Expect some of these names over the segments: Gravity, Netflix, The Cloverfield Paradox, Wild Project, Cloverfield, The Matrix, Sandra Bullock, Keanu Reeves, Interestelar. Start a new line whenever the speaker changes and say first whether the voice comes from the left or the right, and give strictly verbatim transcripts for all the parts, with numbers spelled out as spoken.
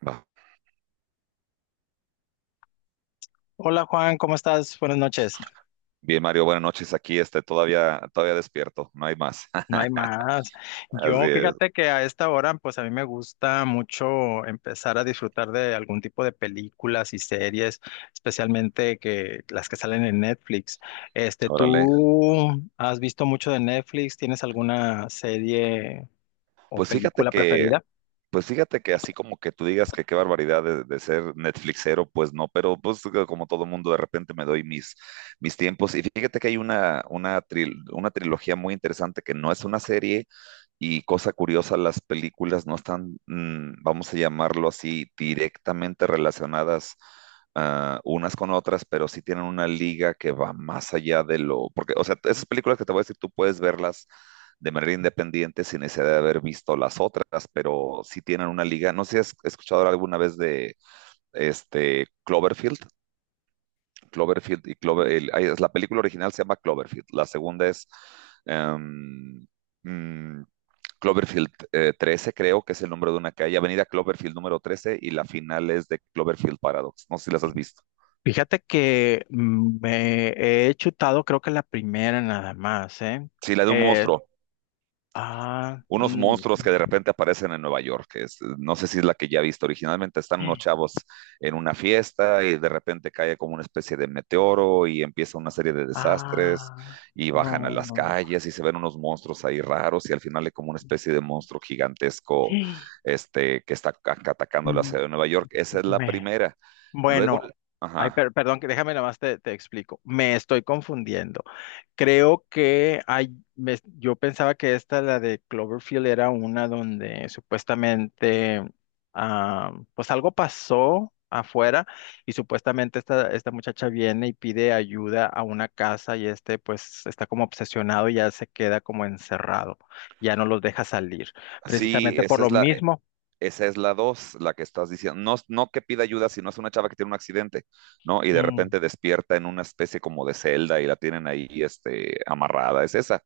right: Va.
left: Hola Juan, ¿cómo estás? Buenas noches.
right: Bien, Mario, buenas noches. Aquí este, todavía, todavía despierto, no hay más.
left: No hay más.
right: Así
left: Yo
right: es,
left: fíjate que a esta hora, pues a mí me gusta mucho empezar a disfrutar de algún tipo de películas y series, especialmente que las que salen en Netflix. Este,
right: órale.
left: ¿tú has visto mucho de Netflix? ¿Tienes alguna serie o
right: Pues fíjate
left: película
right: que
left: preferida?
right: Pues fíjate que así como que tú digas que qué barbaridad de, de ser Netflixero, pues no, pero pues que como todo mundo de repente me doy mis, mis tiempos. Y fíjate que hay una, una, tril- una trilogía muy interesante que no es una serie, y cosa curiosa, las películas no están, mm, vamos a llamarlo así, directamente relacionadas ah, unas con otras, pero sí tienen una liga que va más allá de lo, porque, o sea, esas películas que te voy a decir, tú puedes verlas de manera independiente sin necesidad de haber visto las otras, pero sí tienen una liga. No sé si has escuchado alguna vez de este Cloverfield, Cloverfield y Clover, el- ay, es la película original, se llama Cloverfield, la segunda es em, mm, Cloverfield eh, trece, creo que es el nombre de una calle, Avenida Cloverfield número trece, y la final es de Cloverfield Paradox. No sé si las has visto.
left: Fíjate que mm, me he chutado, creo que la primera nada más, ¿eh?
right: Sí, la de un
left: Eh,
right: monstruo,
left: ah,
right: unos
left: mm,
right: monstruos que de repente aparecen en Nueva York, que es- no sé si es la que ya he visto originalmente. Están unos chavos en una fiesta y de repente cae como una especie de meteoro y empieza una serie de desastres
left: Ah,
right: y bajan a
left: no,
right: las
left: no, no.
right: calles y se ven unos monstruos ahí raros y al final hay como una especie de monstruo gigantesco este, que está ca- atacando la
left: No,
right: ciudad de Nueva York. Esa es la
left: Me,
right: primera. Luego,
left: bueno, ay,
right: ajá.
left: per- perdón, que déjame nada más te, te explico. Me estoy confundiendo. Creo que hay, me- yo pensaba que esta, la de Cloverfield, era una donde supuestamente, ah, pues algo pasó afuera y supuestamente esta, esta muchacha viene y pide ayuda a una casa y este pues está como obsesionado y ya se queda como encerrado, ya no los deja salir,
right: Sí,
left: precisamente por
right: esa
left: lo
right: es la,
left: mismo.
right: esa es la dos, la que estás diciendo. No, no que pida ayuda, sino es una chava que tiene un accidente, ¿no? Y de
left: Mm,
right: repente despierta en una especie como de celda y la tienen ahí, este, amarrada. Es esa.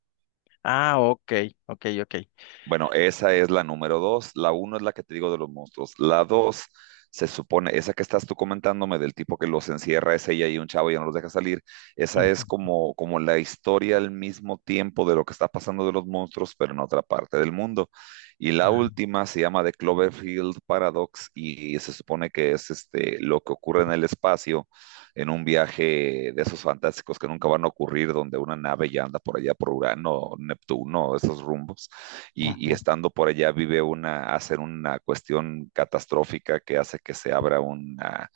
left: Ah, ok, ok, ok.
right: Bueno, esa es la número dos. La uno es la que te digo de los monstruos. La dos, se supone, esa que estás tú comentándome del tipo que los encierra, es ella y un chavo y ya no los deja salir. Esa es
left: Ujú.
right: como, como la historia al mismo tiempo de lo que está pasando de los monstruos, pero en otra parte del mundo. Y la
left: Ah.
right: última se llama The Cloverfield Paradox y se supone que es este, lo que ocurre en el espacio, en un viaje de esos fantásticos que nunca van a ocurrir, donde una nave ya anda por allá por Urano, Neptuno, esos rumbos, y, y
left: Ajá.
right: estando por allá vive una, hacen una cuestión catastrófica que hace que se abra una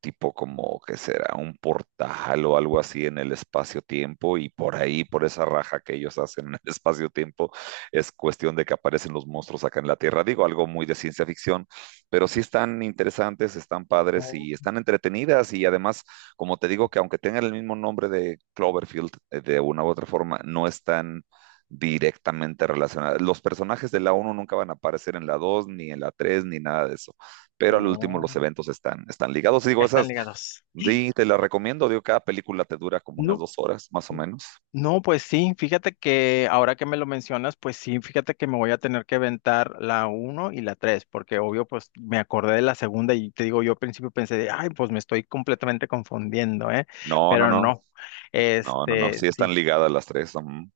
right: tipo como que será un portal o algo así en el espacio-tiempo, y por ahí, por esa raja que ellos hacen en el espacio-tiempo, es cuestión de que aparecen los monstruos acá en la Tierra. Digo, algo muy de ciencia ficción, pero sí están interesantes, están padres
left: Oh,
right: y están entretenidas y además, como te digo, que aunque tengan el mismo nombre de Cloverfield, eh, de una u otra forma, no están directamente relacionadas. Los personajes de la uno nunca van a aparecer en la dos ni en la tres ni nada de eso, pero al último los
left: oh.
right: eventos están, están ligados. Digo,
left: Están
right: esas,
left: ligados. ¡Sí!
right: sí, te las recomiendo, digo, cada película te dura como unas
left: No,
right: dos horas, más o menos.
left: no, pues sí, fíjate que ahora que me lo mencionas, pues sí, fíjate que me voy a tener que aventar la uno y la tres porque obvio, pues me acordé de la segunda y te digo, yo al principio pensé, de, ay, pues me estoy completamente confundiendo, ¿eh?
right: No, no,
left: Pero
right: no,
left: no,
right: no, no, no,
left: este,
right: sí están
left: sí,
right: ligadas las tres. Ujú.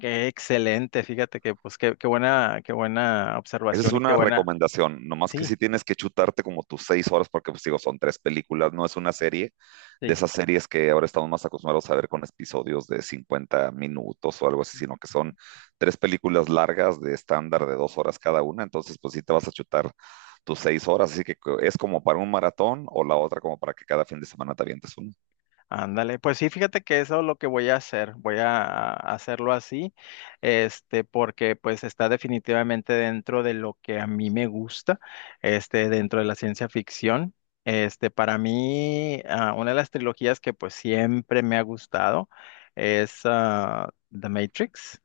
left: qué excelente, fíjate que, pues qué, qué buena, qué buena
right: Esa es
left: observación y qué
right: una
left: buena,
right: recomendación, nomás que
left: sí,
right: si tienes que chutarte como tus seis horas, porque pues digo, son tres películas, no es una serie de
left: sí.
right: esas series que ahora estamos más acostumbrados a ver con episodios de cincuenta minutos o algo así, sino que son tres películas largas de estándar de dos horas cada una, entonces pues sí te vas a chutar tus seis horas, así que co- es como para un maratón o la otra como para que cada fin de semana te avientes uno.
left: Ándale, pues sí, fíjate que eso es lo que voy a hacer, voy a a hacerlo así, este, porque pues está definitivamente dentro de lo que a mí me gusta, este, dentro de la ciencia ficción. Este, para mí, ah, una de las trilogías que pues siempre me ha gustado es ah, The Matrix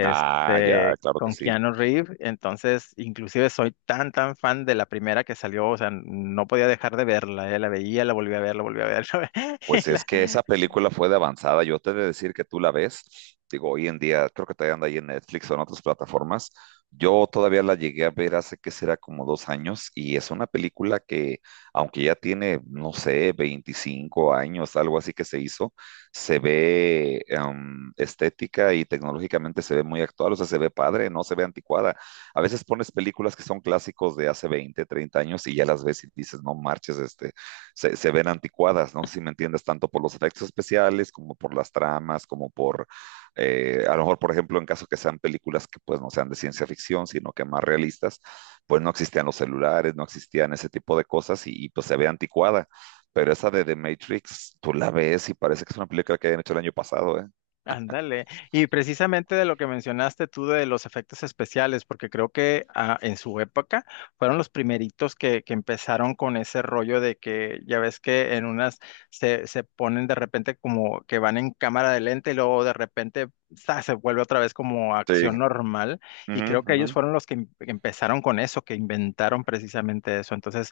right: Ah, ya, claro que
left: con
right: sí.
left: Keanu Reeves. Entonces, inclusive soy tan, tan fan de la primera que salió, o sea, no podía dejar de verla. eh, La veía, la volví a ver, la volví a ver, la ve-
right: Pues
left: y
right: es
left: la-
right: que esa película fue de avanzada. Yo te he de decir que tú la ves. Digo, hoy en día, creo que todavía anda ahí en Netflix o en otras plataformas. Yo todavía la llegué a ver hace que será como dos años y es una película que, aunque ya tiene, no sé, veinticinco años, algo así que se hizo, se ve em, estética y tecnológicamente se ve muy actual, o sea, se ve padre, no se ve anticuada. A veces pones películas que son clásicos de hace veinte, treinta años y ya las ves y dices, no marches, este, se, se, ven anticuadas, no sé si me entiendes, tanto por los efectos especiales como por las tramas, como por, eh, a lo mejor, por ejemplo, en caso que sean películas que pues no sean de ciencia ficción, sino que más realistas, pues no existían los celulares, no existían ese tipo de cosas, y, y pues se ve anticuada. Pero esa de The Matrix, tú la ves y parece que es una película que habían hecho el año pasado, ¿eh?
left: Ándale. Y precisamente de lo que mencionaste tú de los efectos especiales, porque creo que ah, en su época fueron los primeritos que, que empezaron con ese rollo de que ya ves que en unas se, se ponen de repente como que van en cámara de lente y luego de repente ¡za! Se vuelve otra vez como
right: Sí.
left: acción normal. Y
right: Ujú,
left: creo que
right: ujú.
left: ellos fueron los que em- empezaron con eso, que inventaron precisamente eso. Entonces,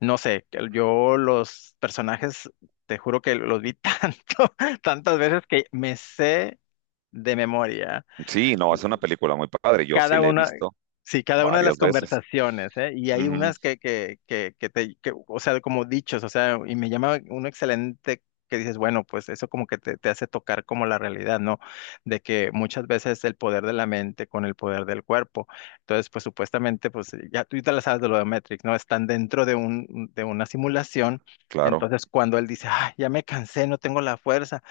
left: no sé, que yo los personajes, te juro que los vi tanto tantas veces que me sé de memoria
right: Sí, no, es una película muy padre. Yo sí
left: cada
right: la he
left: una,
right: visto
left: sí, cada una de las
right: varias veces.
left: conversaciones, ¿eh? Y hay
right: Ujú,
left: unas que, que, que, que te, que, o sea, como dichos, o sea, y me llama uno excelente que dices, bueno, pues eso como que te, te hace tocar como la realidad, ¿no? De que muchas veces el poder de la mente con el poder del cuerpo. Entonces, pues supuestamente, pues ya tú te la sabes de lo de Matrix, ¿no? Están dentro de un, de una simulación.
right: claro.
left: Entonces, cuando él dice, ah, ya me cansé, no tengo la fuerza,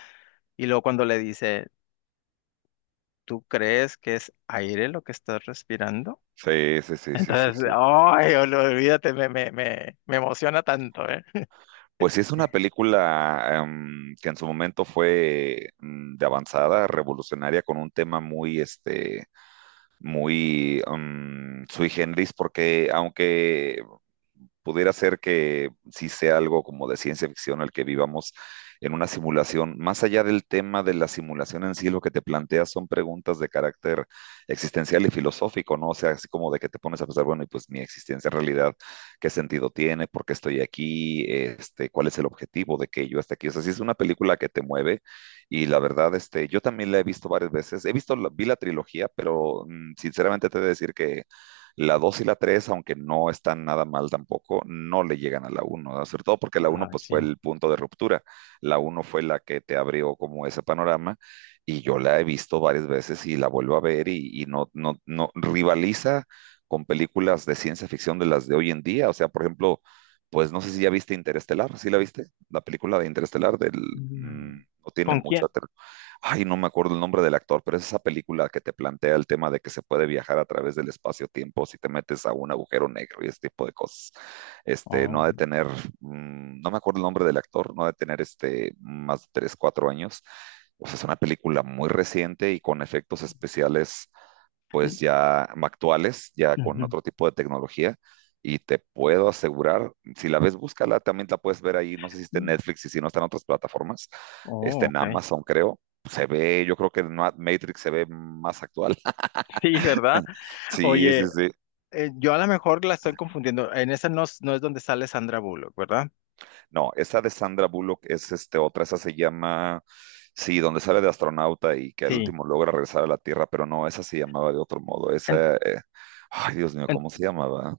left: y luego cuando le dice, ¿Tú crees que es aire lo que estás respirando?
right: Sí, sí, sí, sí, sí,
left: Entonces,
right: sí.
left: ay, ol- olvídate, me, me, me, me emociona tanto, ¿eh?
right: Pues sí, es una película em, que en su momento fue mm, de avanzada, revolucionaria, con un tema muy, este, muy mm, sui generis, porque aunque pudiera ser que sí sea algo como de ciencia ficción el que vivamos en una simulación. Más allá del tema de la simulación en sí, lo que te planteas son preguntas de carácter existencial y filosófico, ¿no? O sea, así como de que te pones a pensar, bueno, y pues mi existencia en realidad, ¿qué sentido tiene? ¿Por qué estoy aquí? Este, ¿cuál es el objetivo de que yo esté aquí? O sea, sí es una película que te mueve, y la verdad, este, yo también la he visto varias veces. He visto, la, vi la trilogía, pero mmm, sinceramente te he de decir que la dos y la tres aunque no están nada mal tampoco, no le llegan a la uno, ¿no? Sobre todo porque la uno,
left: Ah,
right: pues,
left: sí.
right: fue el punto de ruptura. La uno fue la que te abrió como ese panorama, y yo la he visto varias veces y la vuelvo a ver, y, y no, no, no rivaliza con películas de ciencia ficción de las de hoy en día. O sea, por ejemplo, pues no sé si ya viste Interestelar, ¿sí la viste? La película de Interestelar del, mmm,
left: Mm.
right: no tiene
left: ¿Con
right: mucho,
left: quién?
right: ay, no me acuerdo el nombre del actor, pero es esa película que te plantea el tema de que se puede viajar a través del espacio-tiempo si te metes a un agujero negro y ese tipo de cosas. Este, no ha
left: Oh,
right: de tener, mmm, no me acuerdo el nombre del actor, no ha de tener este, más de tres, cuatro años. O sea, es una película muy reciente y con efectos especiales
left: mm,
right: pues ya actuales, ya con
left: ujú,
right: otro tipo de tecnología. Y te puedo asegurar, si la ves, búscala, también la puedes ver ahí, no sé si está en
left: mm.
right: Netflix y si no, está en otras plataformas, está
left: Oh,
right: en
left: ok.
right: Amazon, creo. Se ve, yo creo que en Ma- Matrix se ve más actual.
left: Sí, ¿verdad?
right: Sí, sí,
left: Oye,
right: sí.
left: eh, yo a lo mejor la estoy confundiendo. En esa no, es- no es donde sale Sandra Bullock, ¿verdad?
right: No, esa de Sandra Bullock es este, otra, esa se llama, sí, donde sale de astronauta y que al
left: Sí.
right: último logra regresar a la Tierra, pero no, esa se llamaba de otro modo.
left: En-
right: Esa, eh, ay, Dios mío, ¿cómo se llamaba?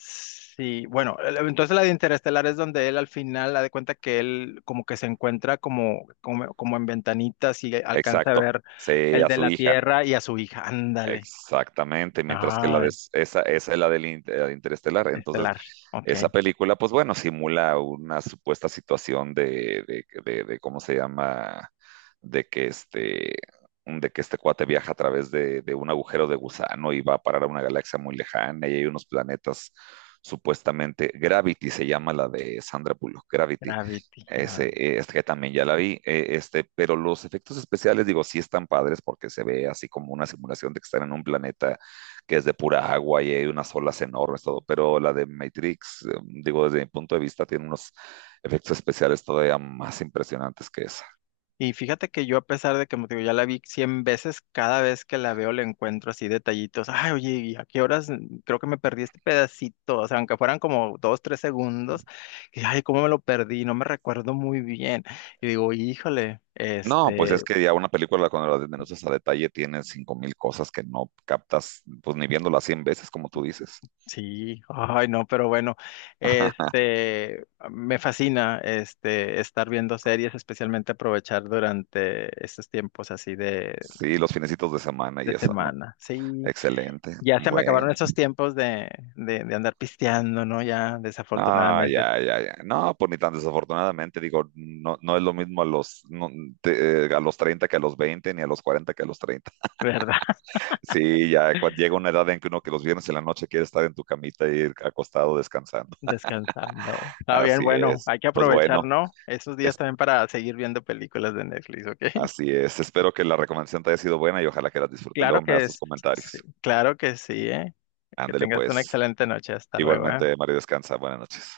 left: Sí, bueno, el- entonces la de Interestelar es donde él al final da de cuenta que él como que se encuentra como, como, como en ventanitas y alcanza a
right: Exacto,
left: ver
right: sí,
left: el
right: a
left: de
right: su
left: la
right: hija.
left: Tierra y a su hija. Ándale.
right: Exactamente, mientras que la de,
left: Ay,
right: s- esa, esa es la del in- eh, Interestelar. Entonces,
left: Estelar. Ok.
right: esa película, pues bueno, simula una supuesta situación de, de, de- de, ¿cómo se llama? De que este, de que este cuate viaja a través de, de un agujero de gusano y va a parar a una galaxia muy lejana y hay unos planetas supuestamente, Gravity se llama la de Sandra Bullock, Gravity
left: Gravity.
right: ese, eh, este que también ya la vi, eh, este, pero los efectos especiales, digo, sí están padres porque se ve así como una simulación de que están en un planeta que es de pura agua y hay unas olas enormes, todo, pero la de Matrix, eh, digo, desde mi punto de vista, tiene unos efectos especiales todavía más impresionantes que esa.
left: Y fíjate que yo, a pesar de que, como te digo, ya la vi cien veces, cada vez que la veo le encuentro así detallitos. Ay, oye, ¿y a qué horas? Creo que me perdí este pedacito. O sea, aunque fueran como dos, tres segundos, y ay, ¿cómo me lo perdí? No me recuerdo muy bien. Y digo, híjole,
right: No, pues es
left: este,
right: que ya una película cuando la desmenuzas a detalle tiene cinco mil cosas que no captas, pues ni viéndola cien veces, como tú dices.
left: sí, ay, no, pero bueno, este, me fascina, este, estar viendo series, especialmente aprovechar durante estos tiempos así de,
right: Sí, los finecitos de semana y
left: de
right: eso, ¿no?
left: semana. Sí.
right: Excelente.
left: Ya se me acabaron
right: Bueno.
left: esos tiempos de, de, de andar pisteando, ¿no? Ya,
right: No,
left: desafortunadamente,
right: ya, ya, ya. No, pues ni tan desafortunadamente, digo, no, no es lo mismo a los, no, te- eh, a los treinta que a los veinte ni a los cuarenta que a los treinta.
left: ¿verdad?
right: Sí, ya cuando llega una edad en que uno que los viernes en la noche quiere estar en tu camita y ir acostado descansando.
left: Descansando. Está bien,
right: Así
left: bueno,
right: es.
left: hay que
right: Pues
left: aprovechar,
right: bueno,
left: ¿no? Esos días
right: es,
left: también para seguir viendo películas de Netflix, ¿ok?
right: así es. Espero que la recomendación te haya sido buena y ojalá que la disfrutes.
left: Claro
right: Luego me
left: que
right: das tus
left: es, sí,
right: comentarios.
left: claro que sí, ¿eh? Que
right: Ándele
left: tengas una
right: pues.
left: excelente noche. Hasta luego, ¿eh?
right: Igualmente, Mario, descansa. Buenas noches.